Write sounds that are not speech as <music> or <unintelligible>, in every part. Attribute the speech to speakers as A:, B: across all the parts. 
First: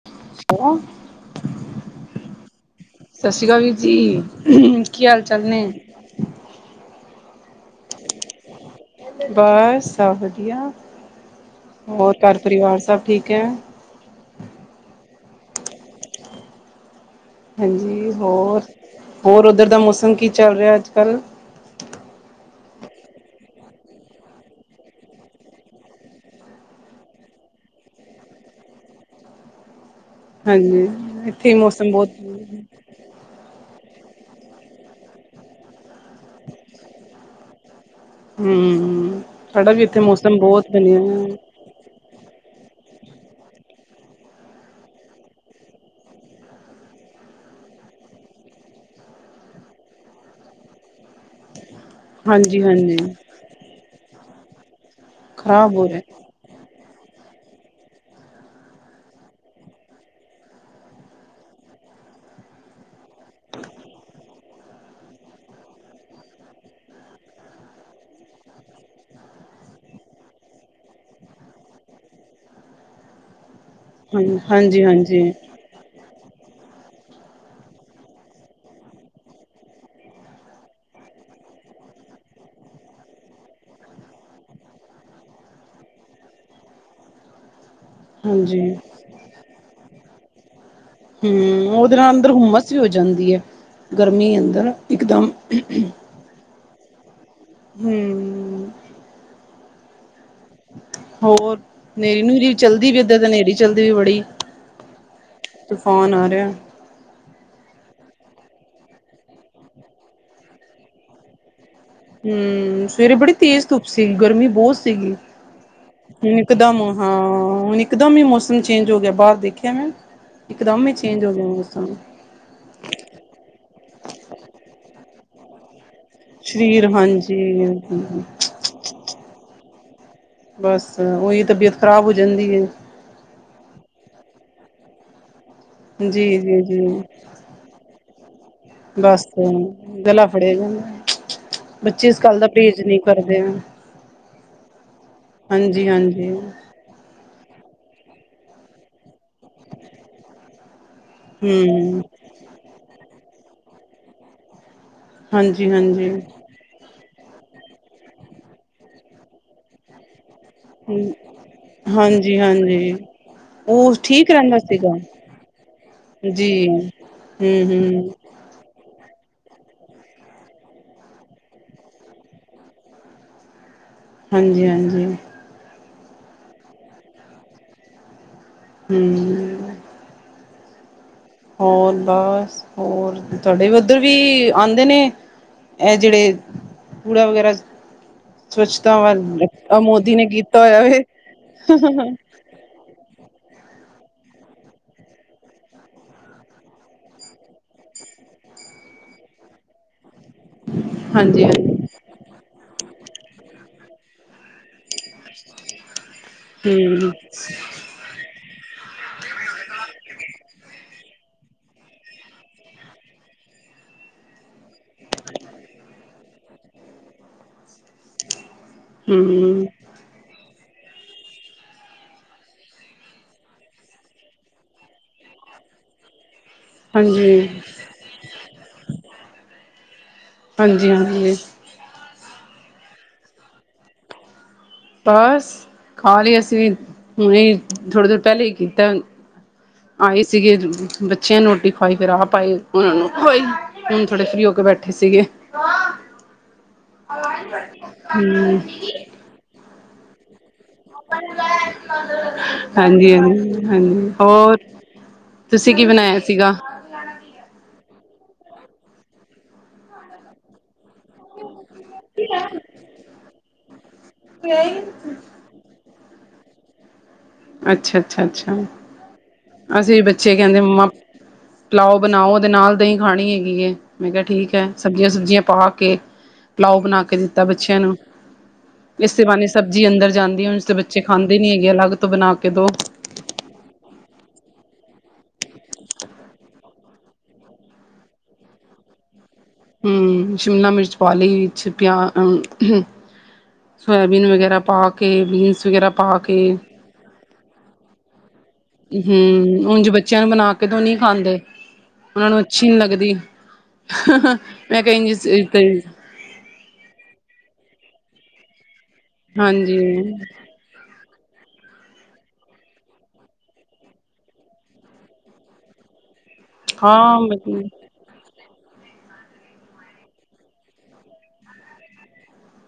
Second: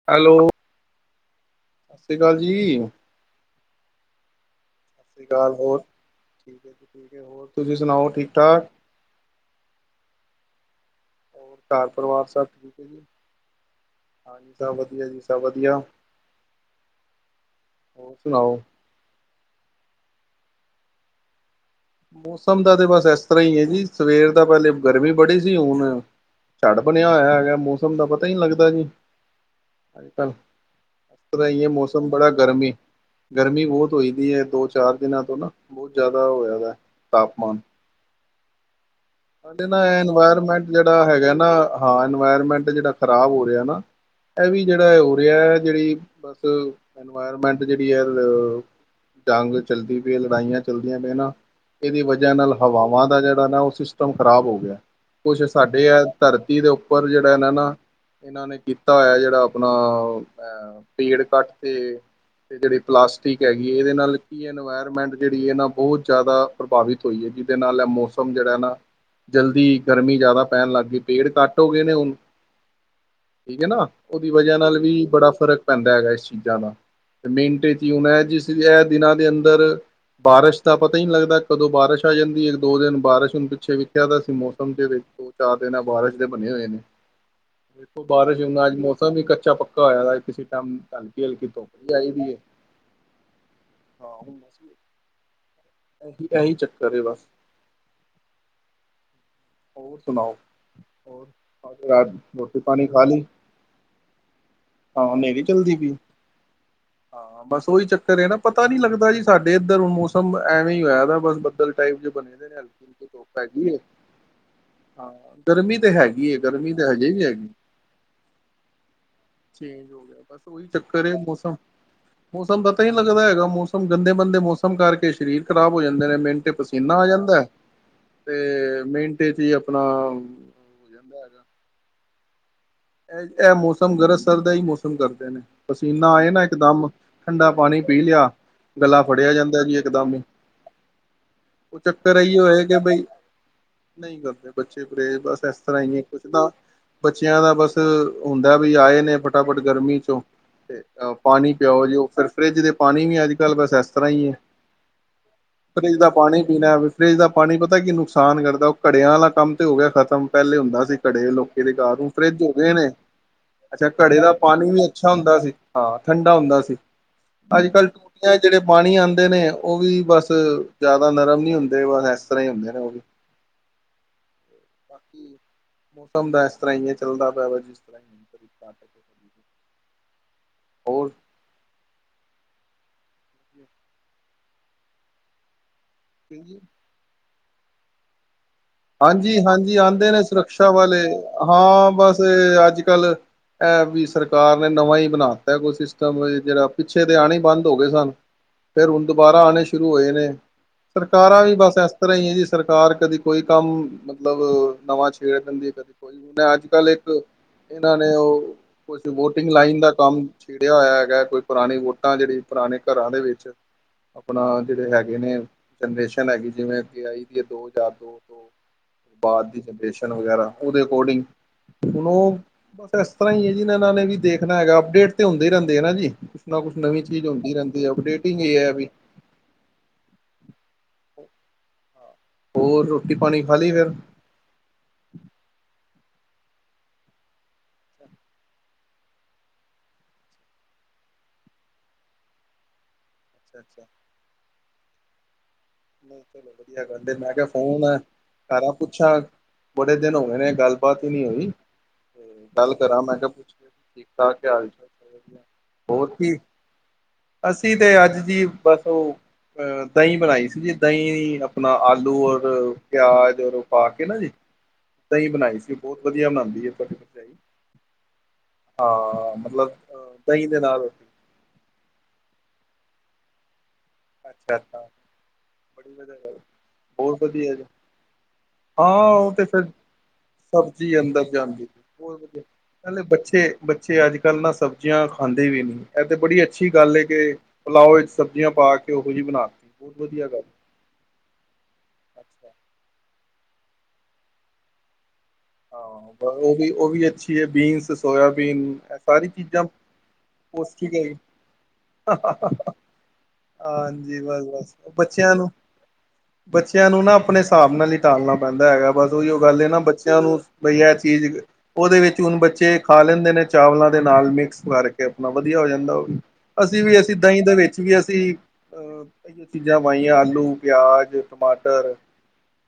A: <inaudible>
B: Hello, ਸਤਿ ਸ਼੍ਰੀ ਅਕਾਲ ਜੀ।
A: ਸਤਿ ਸ੍ਰੀ ਅਕਾਲ ਵੀਰ ਜੀ, ਕੀ ਹਾਲ
B: ਸ਼੍ਰੀ
A: ਚਾਲ
B: ਅਕਾਲ,
A: ਨੇ?
B: ਹੋਰ ਠੀਕ ਹੈ ਜੀ ਠੀਕ ਹੋਰ ਤੁਸੀਂ ਸੁਣਾਓ ਠੀਕ-ਠਾਕ?
A: ਬਸ ਸਭ ਵਧੀਆ,
B: ਹੋਰ
A: ਹੋਰ
B: ਪਰਿਵਾਰ
A: ਘਰ
B: ਸਭ
A: ਪਰਿਵਾਰ
B: ਠੀਕ ਹੈ
A: ਸਭ
B: ਜੀ?
A: ਠੀਕ ਏ?
B: ਹਾਂਜੀ ਸਭ ਵਧੀਆ ਜੀ ਸਭ ਵਧੀਆ।
A: ਹਾਂਜੀ
B: ਹੋਰ ਸੁਣਾਓ?
A: ਹੋਰ-ਹੋਰ ਉੱਧਰ ਦਾ ਮੌਸਮ ਕੀ ਚੱਲ ਰਿਹਾ ਅੱਜ-ਕੱਲ੍ਹ?
B: ਮੌਸਮ ਦਾ ਤੇ ਬਸ ਇਸ ਤਰ੍ਹਾਂ ਹੀ ਐ ਜੀ ਸਵੇਰ ਦਾ ਪਹਿਲੇ ਗਰਮੀ ਬੜੀ ਸੀ ਹੁਣ ਝੜ ਬਣਿਆ ਹੋਇਆ ਹੈਗਾ ਮੌਸਮ ਦਾ ਪਤਾ ਹੀ ਲੱਗਦਾ ਜੀ। ਅੱਜ-ਕੱਲ
A: ਹਾਂਜੀ
B: ਪਤਾਂ
A: ਇੱਥੇ
B: ਈ ਐ ਮੌਸਮ
A: ਬਹੁਤ
B: ਬੜਾ ਗਰਮ ਗਰਮੀ ਬਹੁਤ ਹੋਈ ਦੀ ਐ, ਦੋ ਚਾਰ ਦਿਨਾਂ ਤੋਂ ਨਾ ਬਹੁਤ ਜ਼ਿਆਦਾ ਹੋਇਆ ਦਾ ਤਾਪਮਾਨ।
A: ਹੂੰ,
B: ਕਦੇ ਨਾ ਇਨਵਾਇਰਮੈਂਟ ਜਿਹੜਾ ਹੈਗਾ ਨਾ ਹਾਂ ਇਨਵਾਇਰਮੈਂਟ ਜਿਹੜਾ ਖ਼ਰਾਬ ਹੋ ਰਿਹਾ ਨਾ ਇਹ ਵੀ ਜਿਹੜਾ ਹੋ ਰਿਹਾ ਐ, ਜਿਹੜੀ ਬਸ ਇਨਵਾਇਰਮੈਂਟ ਜਿਹੜੀ ਅ ਜੰਗ ਚੱਲਦੀ ਪਈ ਐ ਲੜਾਈਆਂ ਚੱਲਦੀਆਂ ਪਈਆਂ ਨਾ ਇਹਦੀ ਵਜ੍ਹਾ ਨਾਲ
A: ਹਾਂਜੀ ਹਾਂਜੀ
B: ਹਵਾਵਾਂ ਦਾ ਜਿਹੜਾ ਨਾ ਉਹ ਸਿਸਟਮ ਖ਼ਰਾਬ ਹੋ ਗਿਆ। ਕੁਛ
A: ਖ਼ਰਾਬ ਹੋ
B: ਸਾਡੇ
A: ਰਿਹਾ
B: ਐ ਧਰਤੀ ਦੇ ਉੱਪ ਉੱਪਰ ਜਿਹੜਾ ਇਹ ਨਾ, ਇਹਨਾਂ ਨੇ ਕੀਤਾ ਐ ਜਿਹੜਾ ਆਪਣਾ ਅ ਪੇੜ ਕੱਟ ਤੇ, ਤੇ ਜਿਹੜੀ ਪਲਾਸਟਿਕ ਹੈਗੀ ਇਹਦੇ ਨਾਲ ਕਿ ਇਨਵਾਇਰਮੈਂਟ ਜਿਹੜੀ ਐ ਨਾ ਬਹੁਤ ਜ਼ਿਆਦਾ ਪ੍ਰਭਾਵਿਤ ਹੋਈ ਐ ਜਿਹਦੇ ਨਾਲ ਮੌਸਮ ਜਿਹੜਾ ਐ ਨਾ ਜਲਦੀ ਗਰਮੀ ਜ਼ਿਆਦਾ ਪੈਣ ਲੱਗ ਗਈ ਪੇੜ ਕੱਟ ਹੋ ਗਏ ਨੇ ਹੁਣ ਠੀਕ ਐ ਨਾ।
A: ਹਾਂ
B: ਉਹਦੀ ਵਜ੍ਹਾ ਨਾਲ
A: ਹਾਂਜੀ
B: ਵੀ
A: ਹਾਂਜੀ
B: ਬੜਾ ਫ਼ਰਕ ਪੈਂਦਾ ਹੈਗਾ ਇਸ ਚੀਜ਼ਾਂ ਦਾ ਮਿੰਟੇ ਚ ਹੀ ਹੁਣ ਐ ਜਿਸ ਇਹ ਦਿਨਾਂ ਦੇ ਅੰਦਰ ਬਾਰਿਸ਼ ਦਾ ਪਤਾ ਹੀ ਨੀ ਲੱਗਦਾ ਕਦੋਂ ਬਾਰਿਸ਼ ਆ ਜਾਂਦੀ ਇੱਕ ਦੋ ਦਿਨ ਬਾਰਿਸ਼ ਹੁਣ ਪਿੱਛੇ ਵੀ ਲਿਖਿਆ ਤਾਂ ਸੀ ਮੌਸਮ ਦੇ ਵਿੱਚ ਦੋ ਚਾਰ ਦਿਨ ਬਾਰਿਸ਼ ਦੇ ਬਣੇ ਹੋਏ ਨੇ। ਦੇਖੋ ਬਾਰਿਸ਼
A: ਹਾਂਜੀ
B: ਹਨਾ ਅੱਜ ਮੌਸਮ ਵੀ ਕੱਚਾ ਪੱਕਾ ਹੋਇਆ ਕਿਸੇ ਟਮ।
A: ਹਮ ਉਹਦੇ ਨਾਲ ਅੰਦਰ ਹੁੰਮਸ ਵੀ ਹੋ ਜਾਂਦੀ ਹੈ। ਗਰਮੀ ਅੰਦਰ ਇੱਕਦਮ।
B: ਇ ਇਹੀ ਚੱਕਰ ਬਸ।
A: ਹਮ <unintelligible>
B: ਹੋਰ ਸੁਣਾਓ।
A: ਹੋਰ
B: ਅੱਜ ਰਾਤ
A: ਹਨੇਰੀ ਨੂੰ
B: ਰੋਟੀ ਪਾਣੀ
A: ਚੱਲਦੀ ਵੀ
B: ਖਾ
A: ਇੱਧਰ
B: ਲਈ
A: ਤੇ ਹਨੇਰੀ ਚੱਲਦੀ ਵੀ ਬੜੀ।
B: ਹਾਂ ਹਨੇਰੀ ਚੱਲਦੀ ਪਈ
A: ਤੂਫਾਨ ਆ ਰਿਹਾ।
B: ਹਾਂ ਬਸ ਉਹੀ ਚੱਕਰ ਹੈ ਨਾ ਪਤਾ ਨੀ ਲੱਗਦਾ ਜੀ ਸਾਡੇ ਇੱਧਰ ਮੌਸਮ ਐਵੇਂ ਹੀ ਹੋਇਆ ਬਸ ਬੱਦਲ। ਟਾਈਪ ਜ ਬਣੇ ਧੁਪ ਹੈਗੀ ਹੈ।
A: ਅਤੇ ਗਰਮੀ ਬਹੁਤ। ਸੀ
B: ਹਾਂ ਗਰਮੀ ਤੇ ਹੈਗੀ ਹੈ
A: ਹੁਣ
B: ਗਰਮੀ
A: ਇਕਦਮ
B: ਤੇ ਹਜੇ
A: ਹਾਂ
B: ਵੀ ਹੈਗੀ
A: ਹੁਣ ਇਕਦਮ ਹੀ ਮੌਸਮ ਚੇਂਜ ਹੋ ਗਿਆ। ਬਾਹਰ ਦੇਖਿਆ ਮੈਂ।
B: ਚੇਂਜ ਹੋ ਗਿਆ ਬਸ ਉਹੀ
A: ਇਕਦਮ ਹੀ
B: ਚੱਕਰ ਹੈ
A: ਚੇਂਜ ਹੋ ਗਿਆ ਮੌਸਮ।
B: ਮੌਸਮ ਤਾਂ ਤਾਂ ਹੀ ਲੱਗਦਾ ਹੈਗਾ ਮੌਸਮ ਗੰਦੇ ਮੰਦੇ ਮੌਸਮ ਕਰਕੇ ਸਰੀਰ। ਖਰਾਬ ਹੋ ਜਾਂਦੇ ਨੇ ਮਿੰਟੇ
A: ਸਰੀਰ
B: ਪਸੀਨਾ ਆ ਜਾਂਦਾ।
A: ਹਾਂਜੀ
B: ਤੇ ਮਿੰਟੇ ਚ ਹੀ ਆਪਣਾ।
A: ਬਸ ਉਹੀ ਤਬੀਅਤ ਖ਼ਰਾਬ ਹੋ ਜਾਂਦੀ ਏ।
B: ਇਹ ਇਹ ਮੌਸਮ ਗਰਤਸਰ ਦਾ ਹੀ ਮੌਸਮ ਕਰਦੇ ਨੇ। ਪਸੀਨਾ ਆਏ
A: ਜੀ
B: ਨਾ
A: ਜੀ ਜੀ
B: ਇਕਦਮ ਠੰਡਾ ਪਾਣੀ ਪੀ ਲਿਆ। ਗੱਲਾਂ
A: ਬਸ
B: ਫੜਿਆ ਜਾਂਦਾ ਜੀ ਇਕਦਮ।
A: ਗਲਾ ਫੜਿਆ ਜਾਂਦਾ।
B: ਉਹ
A: ਬੱਚੇ
B: ਚੱਕਰ
A: ਇਸ
B: ਆਏ
A: ਗੱਲ
B: ਹੋ
A: ਦਾ
B: ਹੈ ਕਿ
A: ਪਰਹੇਜ਼ ਨਹੀਂ
B: ਬਾਈ।
A: ਕਰਦੇ
B: ਨਹੀਂ ਕਰਦੇ ਬੱਚੇ ਪਰੇਜ਼ ਬਸ ਇਸ ਤਰ੍ਹਾਂ
A: ਹਾਂਜੀ
B: ਹੀ ਕੁਛ
A: ਹਾਂਜੀ।
B: ਤਾਂ। ਬੱਚਿਆਂ ਦਾ ਬਸ ਹੁੰਦਾ ਵੀ ਆਏ ਨੇ ਫਟਾਫਟ ਗਰਮੀ ਚੋਂ ਤੇ। ਅ ਪਾਣੀ ਪਿਆਓ
A: ਹੂੰ
B: ਜੋ ਫਿਰ ਫਰਿੱਜ ਦੇ ਪਾਣੀ ਨੀ ਅੱਜ ਕੱਲ ਬਸ ਐਸ ਤਰ੍ਹਾਂ ਈ ਏ।
A: ਹਾਂਜੀ
B: ਫਰੀਜ਼ ਦਾ
A: ਹਾਂਜੀ
B: ਪਾਣੀ। ਪੀਣਾ ਫਰਿਜ ਦਾ ਪਾਣੀ ਪਤਾ ਕੀ ਨੁਕਸਾਨ ਕਰਦਾ ਓ ਘੜਿਆਂ ਆਲਾ ਕੰਮ ਤੇ ਹੋ ਗਿਆ ਖ਼ਤਮ। ਪੈਲੇ ਹੁੰਦਾ ਸੀ ਘੜੇ ਲੋਕੀ ਦੇ <unintelligible>
A: ਹਾਂਜੀ
B: ਫਰਿੱਜ। ਗਏ ਨੇ
A: ਹਾਂਜੀ
B: ਅੱਛਾ
A: ਓ
B: ਘੜੇ
A: ਠੀਕ
B: ਦਾ
A: ਰੈਂਦਾ
B: ਪਾਣੀ ਵੀ
A: ਸੀਗਾ
B: ਅੱਛਾ ਹੁੰਦਾ ਸੀ ਹਾਂ ਠੰਡਾ
A: ਜੀ। ਹੂੰ-ਹੂੰ।
B: ਜੇੜ੍ਹੇ ਪਾਣੀ ਆਂਦੇ ਨੇ ਓ ਵੀ ਬਸ ਜਾਦਾ ਨਰਮ ਨੀ ਹੁੰਦੇ ਬਸ ਐਸ ਤਰ੍ਹਾਂ ਈ ਹੁੰਦੇ ਨੇ ਓ ਵੀ।
A: ਹਾਂਜੀ ਹਾਂਜੀ
B: ਬਾਕੀ ਮੌਸਮ ਦਾ ਐਸ ਤਰ੍ਹਾਂ ਈ ਐ ਚੱਲਦਾ ਪਿਆ ਵਾ ਜਿਸ ਤਰ੍ਹਾਂ।
A: ਹੂੰ।
B: ਹੋਰ।
A: ਹੋਰ ਬਸ ਹੋਰ ਤੁਹਾਡੇ ਉੱਧਰ ਵੀ ਆਂਦੇ ਨੇ। ਐ ਜੇੜ੍ਹੇ ਕੂੜਾ ਵਗੈਰਾ। ਸਵੱਛਤਾ ਵੱਲ
B: ਹਾਂਜੀ-ਹਾਂਜੀ ਆਂਦੇ
A: ਮੋਦੀ
B: ਨੇ
A: ਕੀਤਾ
B: ਸੁਰਕਸ਼ਾ
A: ਹੋਇਆ
B: ਵਾਲੇ
A: ਵੇ
B: ਹਾਂ ਬਸ ਅੱਜ ਕਲ਼। ਐ ਵੀ ਸਰਕਾਰ ਨੇ ਨਵਾਂ ਈ ਬਣਾ ਦਿੱਤਾ ਕੋਈ ਸਿਸਟਮ ਓ ਜੇੜਾ ਪਿੱਛੇ ਤੇ ਆਣੇ ਈ ਬੰਦ ਹੋਗੇ ਸਨ। ਫਿਰ ਹੁਣ ਦੁਬਾਰਾ ਆਣੇ ਸ਼ੁਰੂ ਹੋਏ ਨੇ। ਸਰਕਾਰਾਂ
A: ਹਾਂਜੀ
B: ਵੀ
A: ਹਾਂਜੀ
B: ਬਸ ਐਸ ਤਰ੍ਹਾਂ ਈ ਐ ਜੀ ਸਰਕਾਰ ਕਦੀ ਕੋਈ ਕੰਮ ਮਤਲਬ। ਨਵਾਂ ਛੇੜ ਦਿੰਦੀ ਕਦੇ ਕੋਈ ਨ ਅੱਜ ਕੱਲ
A: ਹੂੰ
B: ਇੱਕ ਏਨਾਂ ਨੇ ਓ। ਕੁੱਛ ਵੋਟਿੰਗ ਲਾਈਨ ਦਾ ਕੰਮ। ਚਿੜਿਆ ਹੋਇਆ ਹੈਗਾ ਕੋਈ ਪੁਰਾਣੀ ਵੋਟਾਂ ਜੇੜੀ ਪੁਰਾਣੇ ਘਰਾਂ ਦੇ ਵਿੱਚ। ਆਪਣਾ ਜੇੜ੍ਹੇ ਹੈਗੇ ਨੇ ਜਨਰੇਸ਼ਨ ਹੈਗੀ ਜਿਵੇਂ ਅ ਆਈ ਦੀ ਐ ਦੋ ਹਜਾਰ ਦੋ। ਤੋ ਬਾਦ ਦੀ
A: ਹੂੰ
B: ਜਨਰੇਸ਼ਨ ਵਗੈਰਾ ਓਦੇ ਅਕੋਰਡਿੰਗ। ਹੁਣ ਓ ਬਸ ਇਸ ਤਰ੍ਹਾਂ ਈ ਐ ਜੀ ਏਨਾਂ ਨੇ ਵੀ ਦੇਖਣਾ ਹੈਗਾ ਅਪਡੇਟ ਤੇ ਹੁੰਦੇ ਈ ਰੈਂਦੇ ਨਾ ਜੀ। ਨਾ ਕੁੱਛ ਨਵੀਂ ਚੀਜ਼
A: ਹਾਂਜੀ
B: ਹੁੰਦੀ ਰੈਂਦੀ ਐ ਅਪਡੇਟਿੰਗ ਏ ਐ ਵੀ।
A: ਹਾਂਜੀ-ਹਾਂਜੀ।
B: ਹੋਰ ਰੋਟੀ-ਪਾਣੀ ਖਾਲੀ ਫੇਰ।
A: ਬਾਸ ਖਾਲੀ ਅਸੀਂ ਵੀ ਹੁਣੇ ਥੋੜੀ ਦੇਰ
B: ਅੱਛਾ
A: ਪੈਲੇ ਈ ਕੀਤੈ। ਆਏ ਸੀਗੇ ਬੱਚੇ ਨੂੰ ਰੋਟੀ ਖਵਾਈ ਫੇਰ ਆਪ ਆਏ। ਓਨਾ ਨੂੰ ਖਵਾਈ
B: ਅੱਛਾ
A: ਹੁਣ ਥੋੜੇ ਫ੍ਰੀ ਹੋ ਕੇ ਬੈਠੇ ਸੀਗੇ।
B: ਨਈ ਚਲੋ ਵਧੀਆ ਗੱਲ ਏ ਮੈਂ ਕਿਆ ਫੋਨ
A: ਹਮ ਹਾਂਜੀ
B: ਕਰਾਂ ਪੁੱਛਾਂ ਬੜੇ ਦਿਨ ਹੋਗੇ ਨੇ ਗੱਲ ਗੱਲਬਾਤ ਹੀ ਨਹੀਂ ਹੋਈ ਤੇ ਕਰਾਂ
A: ਹਾਂਜੀ,
B: ਮੈਂ ਕਿਹਾ ਪੁੱਛ
A: ਹਾਂਜੀ,
B: ਠੀਕ
A: ਹਾਂਜੀ
B: ਠਾਕ
A: ਹੋਰ?
B: ਹਾਲ ਚਾਲ
A: ਤੁਸੀਂ ਕੀ ਬਣਾਇਆ ਸੀਗਾ?
B: ਅਸੀਂ ਤੇ ਅੱਜ ਜੀ ਬਸ ਓ ਅ ਦਈ ਬਣਾਈ ਸੀਗੀ ਦਈ ਆਪਣਾ ਆਲੂ ਔਰ ਪਿਆਜ ਔਰ ਪਾ ਕੇ ਨਾ ਜੀ ਦਈ ਬਣਾਈ ਸੀ। ਬੋਤ ਵਧੀਆ ਬਨਾਦੀ ਏ ਘਰੇ।
A: ਅੱਛਾ, ਅੱਛਾ, ਅੱਛਾ,
B: ਮਤਲਬ
A: ਅਛਾ ਏ ਬੱਚੇ
B: ਦਹੀਂ ਦੇ
A: ਕੈਂਦੇ
B: ਨਾਲ
A: ਮੰਮਾ
B: ਰੋਟੀ
A: ਪਿਲਾਓ ਬਣਾਓ ਓਦੇ ਨਾਲ ਦਹੀਂ ਖਾਣੀ ਹੈਗੀ ਏ। ਮੈਂ ਕਿਆ ਠੀਕ
B: ਅੱਛਾ
A: ਐ
B: ਅੱਛਾ
A: ਸਬਜ਼ੀਆਂ ਸੁਬਜ਼ੀਆਂ ਪਾ
B: ਬੜੀ
A: ਕੇ
B: ਵਧੀਆ ਗੱਲ
A: ਪਲਾਓ ਬਣਾ ਕੇ
B: ਬਹੁਤ
A: ਦਿੱਤਾ
B: ਵਧੀਆ ਜੀ
A: ਬੱਚੇਆਂ ਨੂੰ।
B: ਹਾਂ
A: ਏਸਤੇ
B: ਉਹ ਤੇ
A: ਬਾਨੀ
B: ਫਿਰ
A: ਸਬਜ਼ੀ ਅੰਦਰ ਜਾਂਦੀ ਐ ਉਂਜ ਤਾਂ ਬੱਚੇ ਖਾਂਦੇ ਨੀ ਹੈਗੇ ਅਲੱਗ ਤੋਂ
B: ਬੋਤ
A: ਬਣਾ
B: ਵਧੀਆ
A: ਕੇ ਦੋ
B: ਨਾਲੇ ਬੱਚੇ ਬੱਚੇ ਅੱਜਕੱਲ੍ਹ ਨਾ ਸਬਜ਼ੀਆਂ ਖਾਂਦੇ ਵੀ ਨੀ ਐ ਤੇ ਬੜੀ ਅੱਛੀ ਗੱਲ ਹੈ ਕਿ ਪਲਾਓ ਵਿੱਚ ਸਬਜ਼ੀਆਂ ਪਾ ਕੇ ਓਹੋ ਜੀ ਬਣਾਤੀ। ਬਹੁਤ ਵਧੀਆ
A: ਹੂੰ,
B: ਗੱਲ
A: ਸ਼ਿਮਲਾ ਮਿਰਚ ਪਾਲੀ ਵਿੱਚ ਪਿਆ
B: ਅੱਛਾ
A: ਅ ਸੋਇਆਬੀਨ ਵਗੈਰਾ ਪਾ ਕੇ ਬੀਨਸ ਸ ਵਗੈਰਾ ਪਾ ਕੇ
B: ਓ ਵੀ ਅੱਛੀ ਬੀਨਸ, ਸੋਇਆਬੀਨ। ਇਹ ਸਾਰੀ ਚੀਜ਼ਾਂ
A: ਹੂੰ, ਉਂਝ ਬੱਚਿਆਂ ਨੂੰ ਬਣਾ ਕੇ ਦੋ
B: ਪੌਸ਼ਟਿਕ
A: ਨਈ
B: ਹੈਗੀ
A: ਖਾਂਦੇ। ਓਨਾਂ ਨੂੰ ਅੱਛੀ ਨੀ ਲੱਗਦੀ
B: ਹਾਂਜੀ ਬਸ ਬਸ
A: ਮੈ
B: ਬੱਚਿਆਂ ਨੂੰ ਬੱਚਿਆਂ ਨੂੰ ਨਾ ਆਪਣੇ ਸਾਬ ਨਾਲ ਈ ਟਾਲਣਾ ਪੈਂਦਾ ਹੈਗਾ ਬਸ ਓਹੀਓ ਗੱਲ ਐ
A: ਹਾਂਜੀ
B: ਨਾ ਬੱਚੇ ਬਈ ਐ ਚੀਜ਼ ਉਹਦੇ ਵਿੱਚ ਹੁਣ ਬੱਚੇ ਖਾ ਲੈਂਦੇ ਨੇ ਚਾਵਲਾਂ ਦੇ ਨਾਲ ਮਿਕਸ ਕਰਕੇ ਆਪਣਾ ਵਧੀਆ ਹੋ ਜਾਂਦਾ ਓ ਵੀ ਅਸੀਂ ਵੀ ਅਸੀਂ
A: ਹਾਂ ਹਮ
B: ਦਹੀਂ ਦੇ ਵਿੱਚ ਵੀ ਅਸੀਂ ਅ ਕਈ ਚੀਜ਼ਾਂ ਪਾਈਆਂ ਆਲੂ, ਪਿਆਜ, ਟਮਾਟਰ।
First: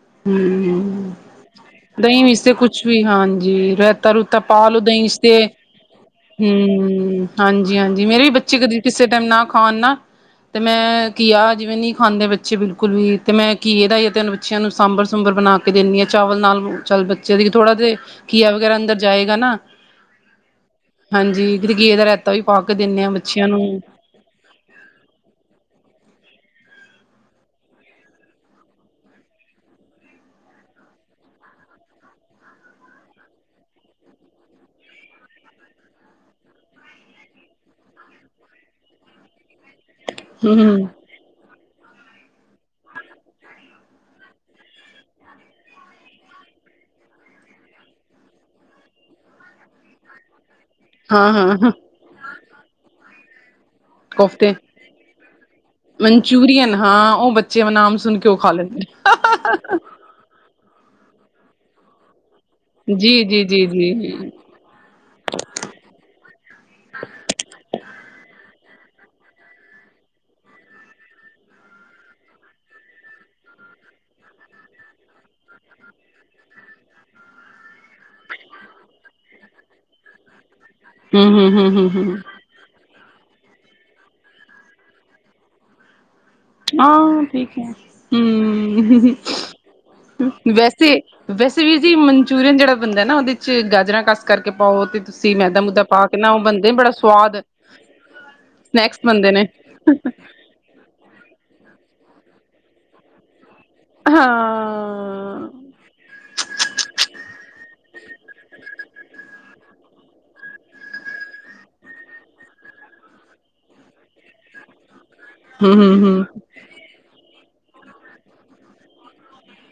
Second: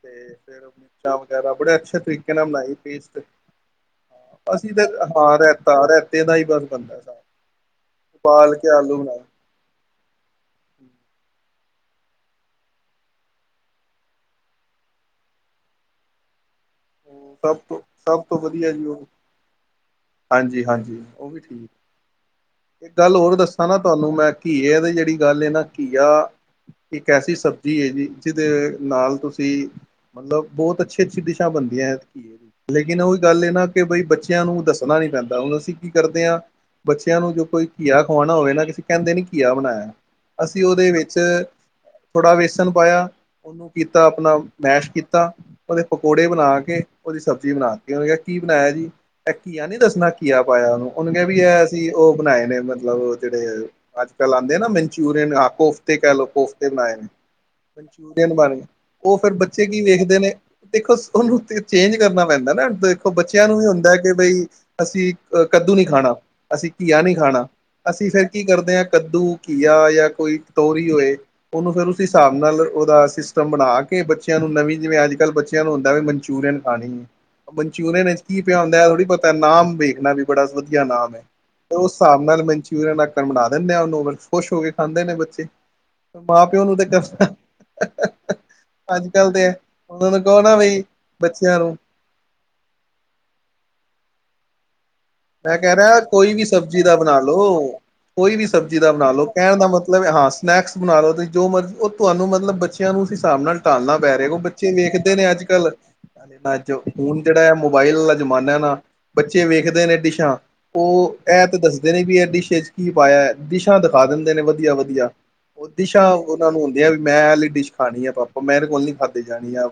B: ਤੇ ਫੇਰ ਮਿਰਚਾਂ ਵਗੈਰਾ ਬੜੇ ਅੱਛੇ
A: ਦਹੀਂ
B: ਤਰੀਕੇ
A: ਵਿੱਚ
B: ਨਾਲ
A: ਤੇ ਕੁਛ ਵੀ ਹਾਂਜੀ ਰੈਤਾ ਰੂਤਾ ਪਾ
B: ਅਸੀਂ
A: ਲੋ
B: ਤਾਂ
A: ਦਹੀਂ ਚ
B: ਹਾਂ
A: ਤੇ
B: ਰੈਤਾ ਰੈਤੇ ਦਾ ਈ ਬਣਦਾ ਸਾਰਾ
A: ਹੂੰ, ਹਾਂਜੀ-ਹਾਂਜੀ ਮੇਰੇ ਵੀ
B: ਉਬਾਲ
A: ਬੱਚੇ
B: ਕੇ
A: ਕਦੀ
B: ਆਲੂ
A: ਕਿਸੇ
B: ਬਣਾਏ
A: ਟੈਮ ਨਾ ਖਾਣ ਨਾ ਤੇ ਮੈਂ ਘੀਆ ਜਿਵੇਂ ਨਈ ਖਾਂਦੇ ਬੱਚੇ ਬਿਲਕੁਲ ਵੀ ਤੇ ਮੈਂ ਘੀਏ ਏਦਾ ਤੇ ਬੱਚਿਆਂ ਨੂੰ ਸਾਂਬਰ ਸੁੰਬਰ ਬਣਾ ਕੇ ਦੀਣੀ ਆਂ ਚਾਵਲ ਨਾਲ ਚੱਲ
B: ਉਹ
A: ਬੱਚੇ ਦੀ
B: ਸਭ
A: ਥੋੜਾ
B: ਤੋਂ
A: ਜੇ
B: ਸਭ
A: ਘੀਆ ਵਗੈਰਾ ਅੰਦਰ ਜਾਏਗਾ ਨਾ
B: ਹਾਂਜੀ-ਹਾਂਜੀ ਓ ਵੀ
A: ਹਾਂਜੀ
B: ਠੀਕ
A: ਕਿਤੇ ਘੀਏ ਦਾ ਰਾਇਤਾ ਵੀ ਪਾ ਕੇ
B: ਇੱਕ
A: ਦਿੰਦੇ ਹਾਂ
B: ਗੱਲ ਹੋਰ
A: ਬੱਚਿਆਂ ਨੂੰ
B: ਦੱਸਾਂ ਨਾ ਤੁਹਾਨੂੰ ਮੈਂ ਘੀਆ ਦੀ ਜੇੜੀ ਗੱਲ ਐ ਨਾ ਘੀਆ ਇੱਕ ਐਸੀ ਸਬਜ਼ੀ ਏ ਜੀ ਜੀਦੇ ਨਾਲ ਤੁਸੀਂ ਮਤਲਬ ਬੋਤ ਅੱਛੀ-ਅੱਛੀ ਡਿਸ਼ਾ ਬਣਦੀਐ ਲੇਕਿਨ ਓਈ ਗੱਲ ਏ ਨਾ ਕਿ ਬਈ ਬੱਚੇਆਂ ਨੂੰ ਦ ਦੱਸਣਾ ਨੀ ਪੈਂਦਾ ਹੁਣ ਅਸੀਂ ਕੀ ਕਰਦੇ ਆ ਬੱਚੇਆਂ ਨੂੰ ਜੋ ਕੋਈ ਘੀਆ ਖਵਾਣਾ ਹੋਵੇ ਨਾ ਅਸੀ ਕਹਿੰਦੇ ਨੀ ਘੀਆ ਬਣਾਇਆ ਅਸੀਂ
A: ਹੂੰ
B: ਉਦੇ ਵਿੱਚ ਥੋੜ੍ਹਾ ਵੇਸਣ ਪਾਇਆ ਓਨੂੰ ਕੀਤਾ ਆਪਣਾ ਮੈਸ਼ ਕੀਤਾ ਓਦੇ ਪਕੌੜੇ ਬਣਾ ਕੇ ਓਦੀ ਸਬਜ਼ੀ ਬਨਾਤੀ ਓਨੇ ਕਿਆ ਕੀ ਬਣਾਇਆ ਜੀ ਇਹ ਘੀਆ ਨੀ ਦੱਸਣਾ ਘੀਆ ਪਾਇਆ ਓਨੂੰ ਕੈ ਵੀ ਹ
A: ਹਾਂ-ਹਾਂ
B: ਅਸੀਂ ਉਹ ਬਣਾਏ ਨੇ ਮਤਲਬ ਜਿਹੜੇ ਅੱਜ-ਕੱਲ
A: ਕੋਫਤੇ
B: ਆਂਦੇ ਨਾ ਮਨਚੂਰੀਅਨ ਆ ਕੋਫਤੇ ਕੈ ਲੋਂ ਕੋਫਤੇ
A: ਮਨਚੂਰੀਅਨ
B: ਬਨਾਏ ਨੇ।
A: ਹਾਂ ਉਹ ਬੱਚੇ ਨਾਮ ਸੁਣ ਕੇ
B: ਮਨਚੂਰੀਅਨ
A: ਉਹ ਖਾ
B: ਬਨ
A: ਲੈਂਦੇ
B: ਓ ਫੇਰ ਬੱਚੇ ਕੀ ਵੇਖਦੇ ਨੇ ਦੇਖੋ ਓਨੂੰ ਤੇ ਚੇਂਜ ਕਰਨਾ ਪੈਂਦੈ ਨਾ। ਦੇਖੋ ਬੱਚੇਆਂ ਨੂੰ ਵੀ
A: ਜੀ-ਜੀ-ਜੀ-ਜੀ
B: ਹੁੰਦੈ ਅਸੀ ਅ ਕੱਦੂ ਨੀ ਖਾਣਾ, ਅਸੀ ਘੀਆ ਨੀ ਖਾਣਾ ਅਸੀ ਫੇਰ ਕੀ ਕਰਦੇ ਆਂ ਕੱਦੂ, ਘੀਆ ਯਾਂ ਕੋਈ ਕ ਤੋਰੀ ਹੋਏ ਓਨੂੰ ਫੇਰ ਉਸ ਹਿਸਾਬ ਨਾਲ ਓਦਾ ਸਿਸਟਮ ਬਣਾ ਕੇ ਬੱਚੇਆਂ ਨੂੰ ਨਵੀਂ ਜਿਵੇਂ ਅੱਜ-ਕੱਲ੍ਹ ਬੱਚੇਆਂ ਨੂੰ ਹੁੰਦੈ ਵਈ ਮਨਚੂਰੀਅਨ ਖਾਣੀ, ਮਨਚੂਰੀਅਨ ਏੱਚ ਕੀ ਪਿਆ ਹੁੰਦੈ ਓ ਨੀ ਪਤਾ, ਨਾਮ ਵੇਖਣਾ ਵੀ ਬੜਾ ਵ ਧੀਆ ਨਾਮ ਐ ਤੇ ਓਸ
A: ਹੂੰ-ਹੂੰ-ਹੂੰ-ਹੂੰ-ਹੂੰ
B: ਸਾਬ ਨਾਲ ਮਨਚੂਰੀਅਨ ਆਕਣ ਬਣਾ ਦੇਨੇਂ ਆ ਓਨੂੰ। ਬ ਖੁਸ਼ ਹੋ ਕੇ ਖਾਂਦੇ ਨੇ ਬੱਚੇ। ਮਾਂ ਪਿਓ ਨੂੰ ਤੇ
A: ਹਾਂ, ਠੀਕ ਐ
B: ਕਰਨਾ ਅੱਜ
A: ਹੂੰ।
B: ਕੱਲ ਤੇ ਉਹਨਾਂ ਨੂੰ ਕਹੋ ਨਾ ਬਈ
A: ਵੈਸੇ,
B: ਬੱਚਿਆਂ
A: ਵੈਸੇ
B: ਨੂੰ
A: ਵੀਰ ਜੀ ਮਨ ਚੂਰੀਅਨ ਜੜਾ ਬਨਦੈ ਨਾ ਓਦੇ 'ਚ ਗਾਜਰਾਂ ਕਸ ਕਰਕੇ ਪਾਓ ਤੇ ਤੁਸੀਂ
B: ਮੈਂ
A: ਮੈਦਾ
B: ਕੈ
A: ਮੂਦਾ
B: ਰਾ
A: ਪਾ ਕੇ ਨਾ
B: ਕੋਈ
A: ਉਹ
B: ਵੀ
A: ਬਣਦੇ
B: ਸਬਜ਼ੀ
A: ਬੜਾ
B: ਦਾ ਬਨਾ
A: ਸਵਾਦ
B: ਲੋ। ਕੋਈ ਵੀ ਸਬਜ਼ੀ ਦਾ
A: ਸਨੈਕਸ
B: ਬਨਾ ਲੋ
A: ਬਣਦੇ ਨੇ
B: ਕੈਨ ਦਾ ਮਤਲਬ ਐ ਹਾਸ ਸਨੈਕਸ ਬਣਾ ਲੋ ਤੇ ਜੋ ਮਰਜ ਓ ਤੁਆਨੂੰ ਮਤਲਬ ਬੱਚੇਆਂ ਨੂੰ ਉਸ ਹਿਸਾਬ ਨਾਲ ਢਾਲਣਾ ਪੈ ਰਿਐ ਕੇ ਓ ਬੱਚੇ ਵੇਖ ਨੇ
A: ਹਾਂ
B: ਅੱਜ-ਕਲ ਅੱਜ ਹੁਣ ਜੇੜਾ ਏ ਮੋਬਾਇਲ ਆਲਾ ਜ਼ਮਾਨਾ ਐ ਨਾ ਬੱਚੇ ਵੇਖਦੇ ਨੇ ਦਿਸ਼ਾ ਓ ਐ ਤੇ ਦੱਸਦੇ ਨੇ ਵੀ ਐ ਡਿਸ਼ ਏੱਚ ਕੀ ਪਾਏਐ। ਡਿਸ਼ਾ ਦਖਾ ਦਿੰਦੇ ਨੇ ਵਧੀਆ-ਵਧੀਆ ਓ
A: ਹੂੰ ਹੂੰ
B: ਦਿਸ਼ਾ
A: ਹੂੰ
B: ਓਨਾ ਨੂੰ ਵੀ ਐ ਵਲ ਮੈਂ ਐਲੀ ਡਿਸ਼ ਖਾਣੀ ਏ ਪਾਪਾ ਮੈਂਰੇ ਕੋਲ ਨੀ ਖਾਦੇ ਜਾਣੀ ਐ।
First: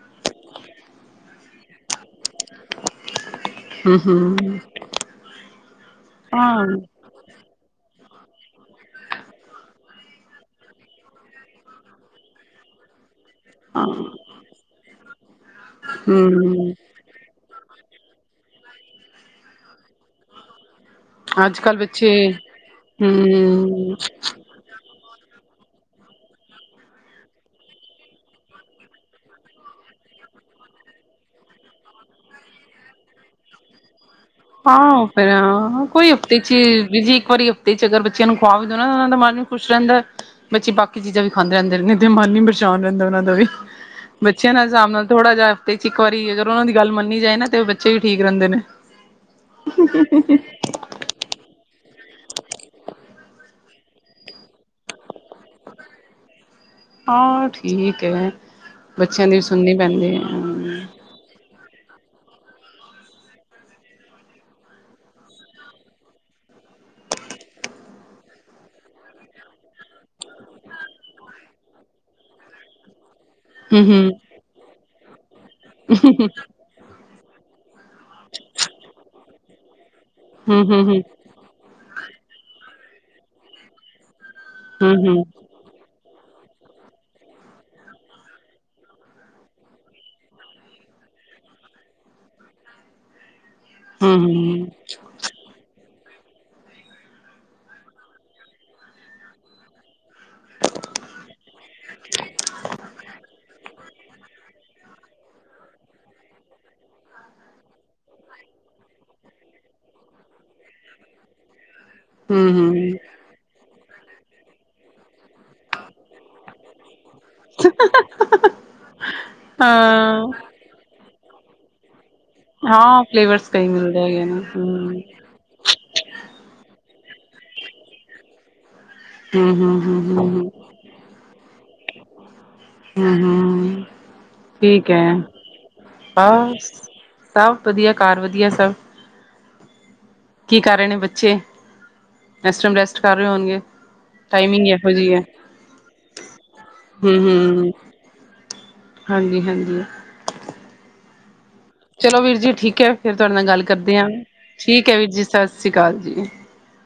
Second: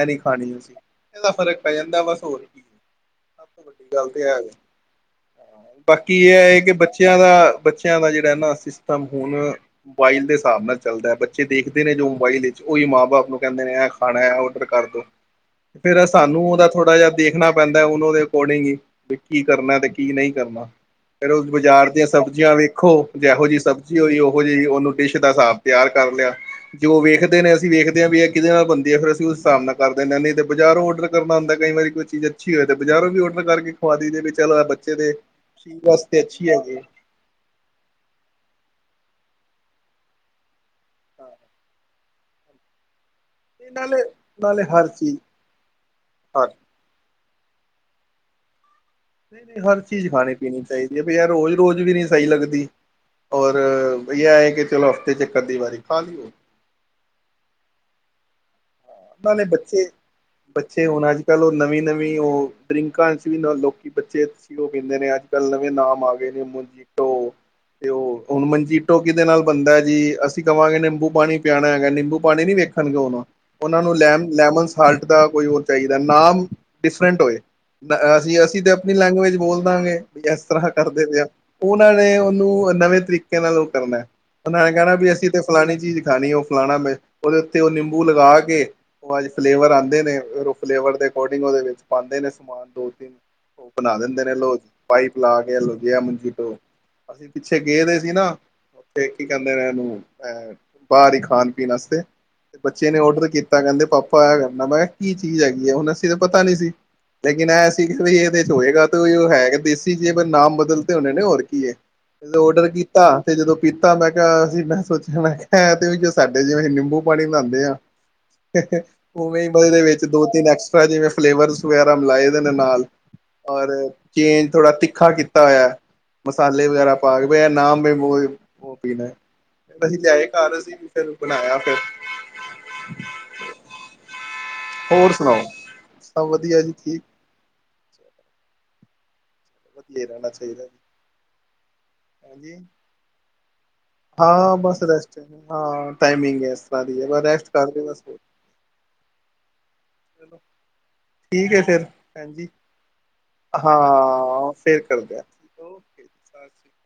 B: ਐ ਨੀ ਖਾਣੀ ਅਸੀ ਏਦਾ ਫਰਕ ਪੈ ਜਾਂਦਾ ਬਸ ਹੋਰ ਕੀ। ਸਭ ਤੋਂ ਵੱਡੀ
A: ਹੂੰ
B: ਗੱਲ ਤੇ ਐ ਵੇ।
A: ਹੂੰ
B: ਬਾਕੀ ਏ ਐ
A: ਹਾਂ
B: ਕਿ ਬੱਚੇਆਂ ਦਾ, ਬੱਚੇਆਂ ਦਾ ਜੇੜਾ ਐ ਨਾ ਸਿਸਟਮ ਹੁਣ ਮੋਬਾਇਲ ਦੇ ਸਾਬ ਨਾਲ ਚੱਲਦੈ। ਬੱਚੇ ਦੇਖਦੇ ਨੇ ਜੋ ਮੋਬਾਈਲ ਏੱਚ, ਓਈ ਮਾਂ-ਬਾਪ ਨੂੰ ਕੈਂਦੇ ਨੇ
A: ਹਾਂ
B: ਐ ਖਾਨੈ ਐ ਔਡਰ ਕਰ ਦੋ। ਫੇਰ ਅ ਸਾਨੂੰ ਓਦਾ
A: ਹੂੰ
B: ਥੋੜਾ ਜੇਆ ਦੇਖਣਾ ਪੈਂਦੈ ਓਨਹੋ ਦੇ ਅਕੋਰਡਿੰਗ ਹੀ ਵੀ ਕੀ ਕਰਨੈ ਤੇ ਕੀ ਨੀ ਕਰਨਾ। ਫੇਰ ਓਸ
A: ਅੱਜ ਕੱਲ੍ਹ
B: ਬਜਾਰ ਦੀਆਂ
A: ਬੱਚੇ
B: ਸਬਜੀਆਂ ਵੇਖੋ ਜੈਹੋ ਜੀ
A: ਹੂੰ
B: ਸਬਜ਼ੀ ਹੋਏਗੀ ਓਹੋ ਜੀ ਓਨੂੰ ਡਿਸ਼ ਦਾ ਸਾਬ ਤੇਆਰ ਕਰ ਲਿਆ। ਜੇ ਓ ਵੇਖਦੇ ਨੇ ਅਸੀ ਵੇਖਦੇ ਆਂ ਵੀ ਐ ਕਿਦੇ ਨਾਲ ਬਨਦੀ ਐ ਫੇਰ ਅਸੀ ਉਸ ਸਾਬ ਨਾਲ ਕਰ ਦੇਨੇ ਆ ਨਈ ਤੇ ਬਜਾਰੋਂ ਔਡਰ ਕਰਨਾ ਹੁੰਦੈ ਕਈ ਵਾਰੀ। ਕੋਈ ਚੀਜ ਅੱਛੀ ਹੋਏ ਤੇ ਬਜਾਰੋਂ ਵੀ ਔਡਰ ਕਰਕੇ ਖਵਾ ਦਈ ਦੇ ਨੇ।
A: ਹਾਂ ਫੇਰ ਹਾਂ ਕੋਈ ਹਫ਼ਤੇ 'ਚ
B: ਹੈਗੀ
A: ਈ
B: ਹੈ
A: ਬੀਜ਼ੀ ਇੱਕ ਵਾਰੀ ਤੇ 'ਚ ਅਗਰ ਬੱਚੇਆਂ ਨੂੰ ਖੁਵਾ ਵੀ ਦੇਨਾ ਨਾ ਓਨਾਂ ਦਾ ਮਨ ਵੀ ਖੁਸ਼ ਰੈਂਦੈ। ਬੱਚੇ ਬਾਕੀ ਚੀਜਾਂ ਵੀ ਖਾਂਦੇ ਰੈਂਦੇ ਨੇ। ਤੇ ਮਨ ਵੀ ਪਰਛਾਨ ਰੈਂਦਾ ਓਨਾਂ ਦਾ ਵੀ।
B: ਤੇ ਨਾਲੇ
A: ਬੱਚੇਆਂ
B: ਨਾਲੇ
A: ਨਾ
B: ਹਰ
A: ਹਿਸਾਬ ਨਾਲ
B: ਚੀਜ਼
A: ਥੋੜਾ ਜਿਆ ਹਫ਼ਤੇ 'ਚ ਇੱਕ ਵਾਰੀ
B: ਹਰ
A: ਅਗਰ ਓਨਾਂ ਦੀ ਗੱਲ ਮੰਨੀ ਜਾਏ ਨਾ ਤੇ ਓ ਬੱਚੇ ਵੀ ਠੀਕ ਰੈਂਦੇ ਨੇ।
B: ਨਈ-ਨਈ ਹਰ ਚੀਜ਼ ਖਾਣੀ ਪੀਣੀ ਚਾਈਦੀ ਐ। ਬਈ ਐ ਰੋਜ-ਰੋਜ ਵੀ ਨੀ ਸਈ ਲੱਗਦੀ। ਔਰ ਬਈ ਐ ਏ ਕਿ ਚਲੋ ਹਫ਼ਤੇ 'ਚ ਇੱਕ ਅੱਧੀ ਵਾਰੀ ਖਾ ਲਈ
A: ਹਾਂ ਠੀਕ ਏ।
B: ਪੈਲੇ ਬੱਚੇ ਬੱਚੇ ਹੁਣ ਅੱਜ ਕਾੱਲ ਓ ਨਵੀਂ-ਨਵੀਂ ਓ ਡਰਿੰਕਾਂ ਏੱਚ ਵੀ ਨ ਲੋਕੀ ਬੱਚੇ ਬੀ ਓ ਕੈਂਦੇ ਨੇ ਅੱਜ ਕਾੱਲ ਨਵੇਂ ਨਾਮ ਆ ਗਏ ਨੇ ਮੋਜੀਟੋ ਤੇ ਓ ਹੁਣ ਮੰਜੀਟੋ ਕਿਦੇ ਨਾਲ ਬਣਦੈ ਜੀ ਅਸੀ ਕਵਾਂਗੇ ਨਿੰਬੂ ਪਾਣੀ ਪਿਆਣਾ ਹੈਗੈ ਨਿੰਬੂ ਪਾਣੀ ਨੀ ਵੇ ਖਣਗੇ ਹੁਣ। ਓਨਾਂ ਨੂੰ
A: ਹੂੰ-ਹੂੰ,
B: ਲੈਮ ਲੈਮਨ ਸਾਲਟ ਦਾ ਕੋਈ ਓ ਚਾਈਦੈ ਨਾਮ ਡਿਫਰੈਂਟ ਹੋਏ। ਨ ਅ ਅਸੀ ਅਸੀ ਤੇ ਆਪਣੀ ਲੈਂਗੁਏਜ ਬੋਲ ਦਾਂਗੇ ਵੀ ਐਸ ਤਰ੍ਹਾਂ
A: ਹੂੰ-ਹੂੰ, ਹੂੰ-ਹੂੰ,
B: ਕਰਦੇ ਪਏ ਆਂ। ਓਨਾਂ ਨੇ ਓਨੂੰ ਐ ਨਵੇਂ ਤਰੀਕੇ ਨਾਲ ਓ ਕਰਨੈ। ਓਨਾਂ ਨੇ ਕੈਨੈ ਵੀ
A: ਹੂੰ-ਹੂੰ,
B: ਅਸੀ ਤੇ ਫਲਾਨੀ ਚੀਜ ਖਾਨੀ ਏ, ਓ ਫਲਾਨਾ ਮੈਂ ਓਦੇ ਉੱਤੇ ਓ ਨਿੰਬੂ ਲਗਾ ਕੇ ਤੇ ਓ ਅੱਜ ਫਲੇਵਰ ਆਂਦੇ ਨੇ ਔਰ ਓ ਫਲੇਵਰ ਦੇ ਅਕੋਰਡਿੰਗ ਓਦੇ ਵਿੱਚ ਪਾਂਦੇ ਨੇ ਸਮਾਨ ਦੋ-ਤਿੰਨ ਓ ਬਨਾ ਦਿੰਦੇ ਨੇ ਲੋ ਪਾਈਪ ਲਾ ਕੇ ਐ ਲੋ ਜੀ ਐ ਮੰਜੀਟੋ। ਅਸੀਂ ਪਿੱਛੇ ਗਏ ਦੇ ਸੀ ਨਾ, ਉੱਥੇ ਕੀ ਕਹਿੰਦੇ ਨੇ ਇਹਨੂੰ। ਬਾਹਰੀ ਹੀ ਖਾਣ ਪੀਣ ਵਾਸਤੇ, ਬੱਚੇ ਨੇ ਔਡਰ ਕੀਤਾ। ਕੀਤਾ ਕਹਿੰਦੇ ਪਾਪਾ ਇਹ ਖਾਣਾ ਮੈਂ ਕਿਹਾ ਕੀ ਚੀਜ਼ ਹੈਗੀ ਐ ਹੁਣ ਅਸੀਂ ਤਾਂ ਪਤਾ ਨੀ ਸੀ। ਲੇਕਿਨ ਐ ਸੀ ਇਹਦੇ 'ਚ ਹੋਏਗਾ ਤੇ ਉਹੀ ਹੋ ਨਹੀਂ ਸੀ ਕਈ ਵਾਰੀ ਨਾਮ ਬਦਲਤੇ ਹੋਣੇ ਨੇ ਹੋਰ ਕੀ ਐ। ਔਡਰ
A: ਹੂੰ-ਹੂੰ।
B: ਕੀਤਾ ਤੇ ਜਦੋਂ ਪੀਤਾ ਮੈਂ ਕਿਹਾ ਮੈਂ ਸੋਚਿਆ ਮੈਂ ਕਿਹਾ ਇਹ ਤੇ ਸਾਡੇ ਜਿਵੇਂ ਨਿੰਬੂ ਪਾਣੀ ਬਣਾਦੇ ਆਂ।
A: <inaudible>
B: ਉਵੇਂ ਮਤਲਬ ਇਹਦੇ ਵਿੱਚ ਦੋ
A: ਹਾਂ,
B: ਤਿੰਨ ਐਕਸਟਰਾ ਜਿਵੇਂ ਫਲੇਵਰ। ਵਗੈਰਾ ਮਿਲਾਏ ਦੇ ਨੇ ਨਾਲ,
A: ਹਾਂ ਫਲੇਵਰਸ ਕਈ
B: ਔਰ
A: ਮਿਲਦੇ ਹੈਗੇ ਨੇ
B: ਚੇਂਜ ਥੋੜਾ
A: ਹੂੰ।
B: ਤਿੱਖਾ ਕੀ ਕੀਤਾ ਹੋਇਆ, ਮਸਾਲੇ ਵਗੈਰਾ ਪਾ ਕੇ ਬਈ ਇਹ ਨਾਮ ਅਸੀ ਲਿਆਏ
A: ਹੂੰ-ਹੂੰ-ਹੂੰ-ਹੂੰ-ਹੂੰ,
B: ਘਰ ਅਸੀ ਫਿਰ ਬਣਾਇਆ ਫਿਰ।
A: ਹੂੰ-ਹੂੰ ਠੀਕ ਐ,
B: ਹੋਰ ਸੁਣਾਓ
A: ਆ
B: ਸਭ ਵਧੀਆ
A: ਬਸ।
B: ਜੀ ਠੀਕ
A: ਸਭ ਵਧੀਆ ਘਰ ਵਧੀਆ ਸਭ।
B: ਹੱਥ ਦੀਆਂ ਨਾੜਾਂ 'ਚ।
A: ਕੀ ਕਰ ਰਹੇ ਨੇ ਬੱਚੇ,
B: ਹਾਂਜੀ
A: ਇਸ ਟਾਈਮ ਰੈਸਟ ਕਰ ਰਹੇ ਹੋਣਗੇ।
B: ਹਾਂ
A: ਟਾਈਮਿੰਗ
B: ਬਸ
A: ਇਹੋ ਜਿਹੀ
B: ਰੈਸਟ
A: ਹੈ
B: ਹਾਂ ਟਾਈਮਿੰਗ ਐ ਇਸ ਤਰ੍ਹਾਂ ਦੀ ਰੈਸਟ
A: ਹੂੰ-ਹੂੰ,
B: ਕਰ ਰਹੇ ਹਾਂ ਬਸ।
A: ਹਾਂਜੀ-ਹਾਂਜੀ।
B: ਠੀਕ ਐ ਫੇਰ।
A: ਚਲੋ ਵੀਰ ਜੀ ਠੀਕ ਐ ਫੇਰ ਤੁਹਾਡੇ ਨਾਲ ਗੱਲ ਕਰਦੇ ਆ
B: ਹਾਂ ਫਿਰ
A: ਠੀਕ ਐ ਵੀਰ
B: ਕਰਦੇ ਆ।
A: ਜੀ। ਸਤਿ ਸ੍ਰੀ ਅਕਾਲ
B: ਓਕੇ
A: ਜੀ।
B: ਸਤਿ ਸ਼੍ਰੀ ਅਕਾਲ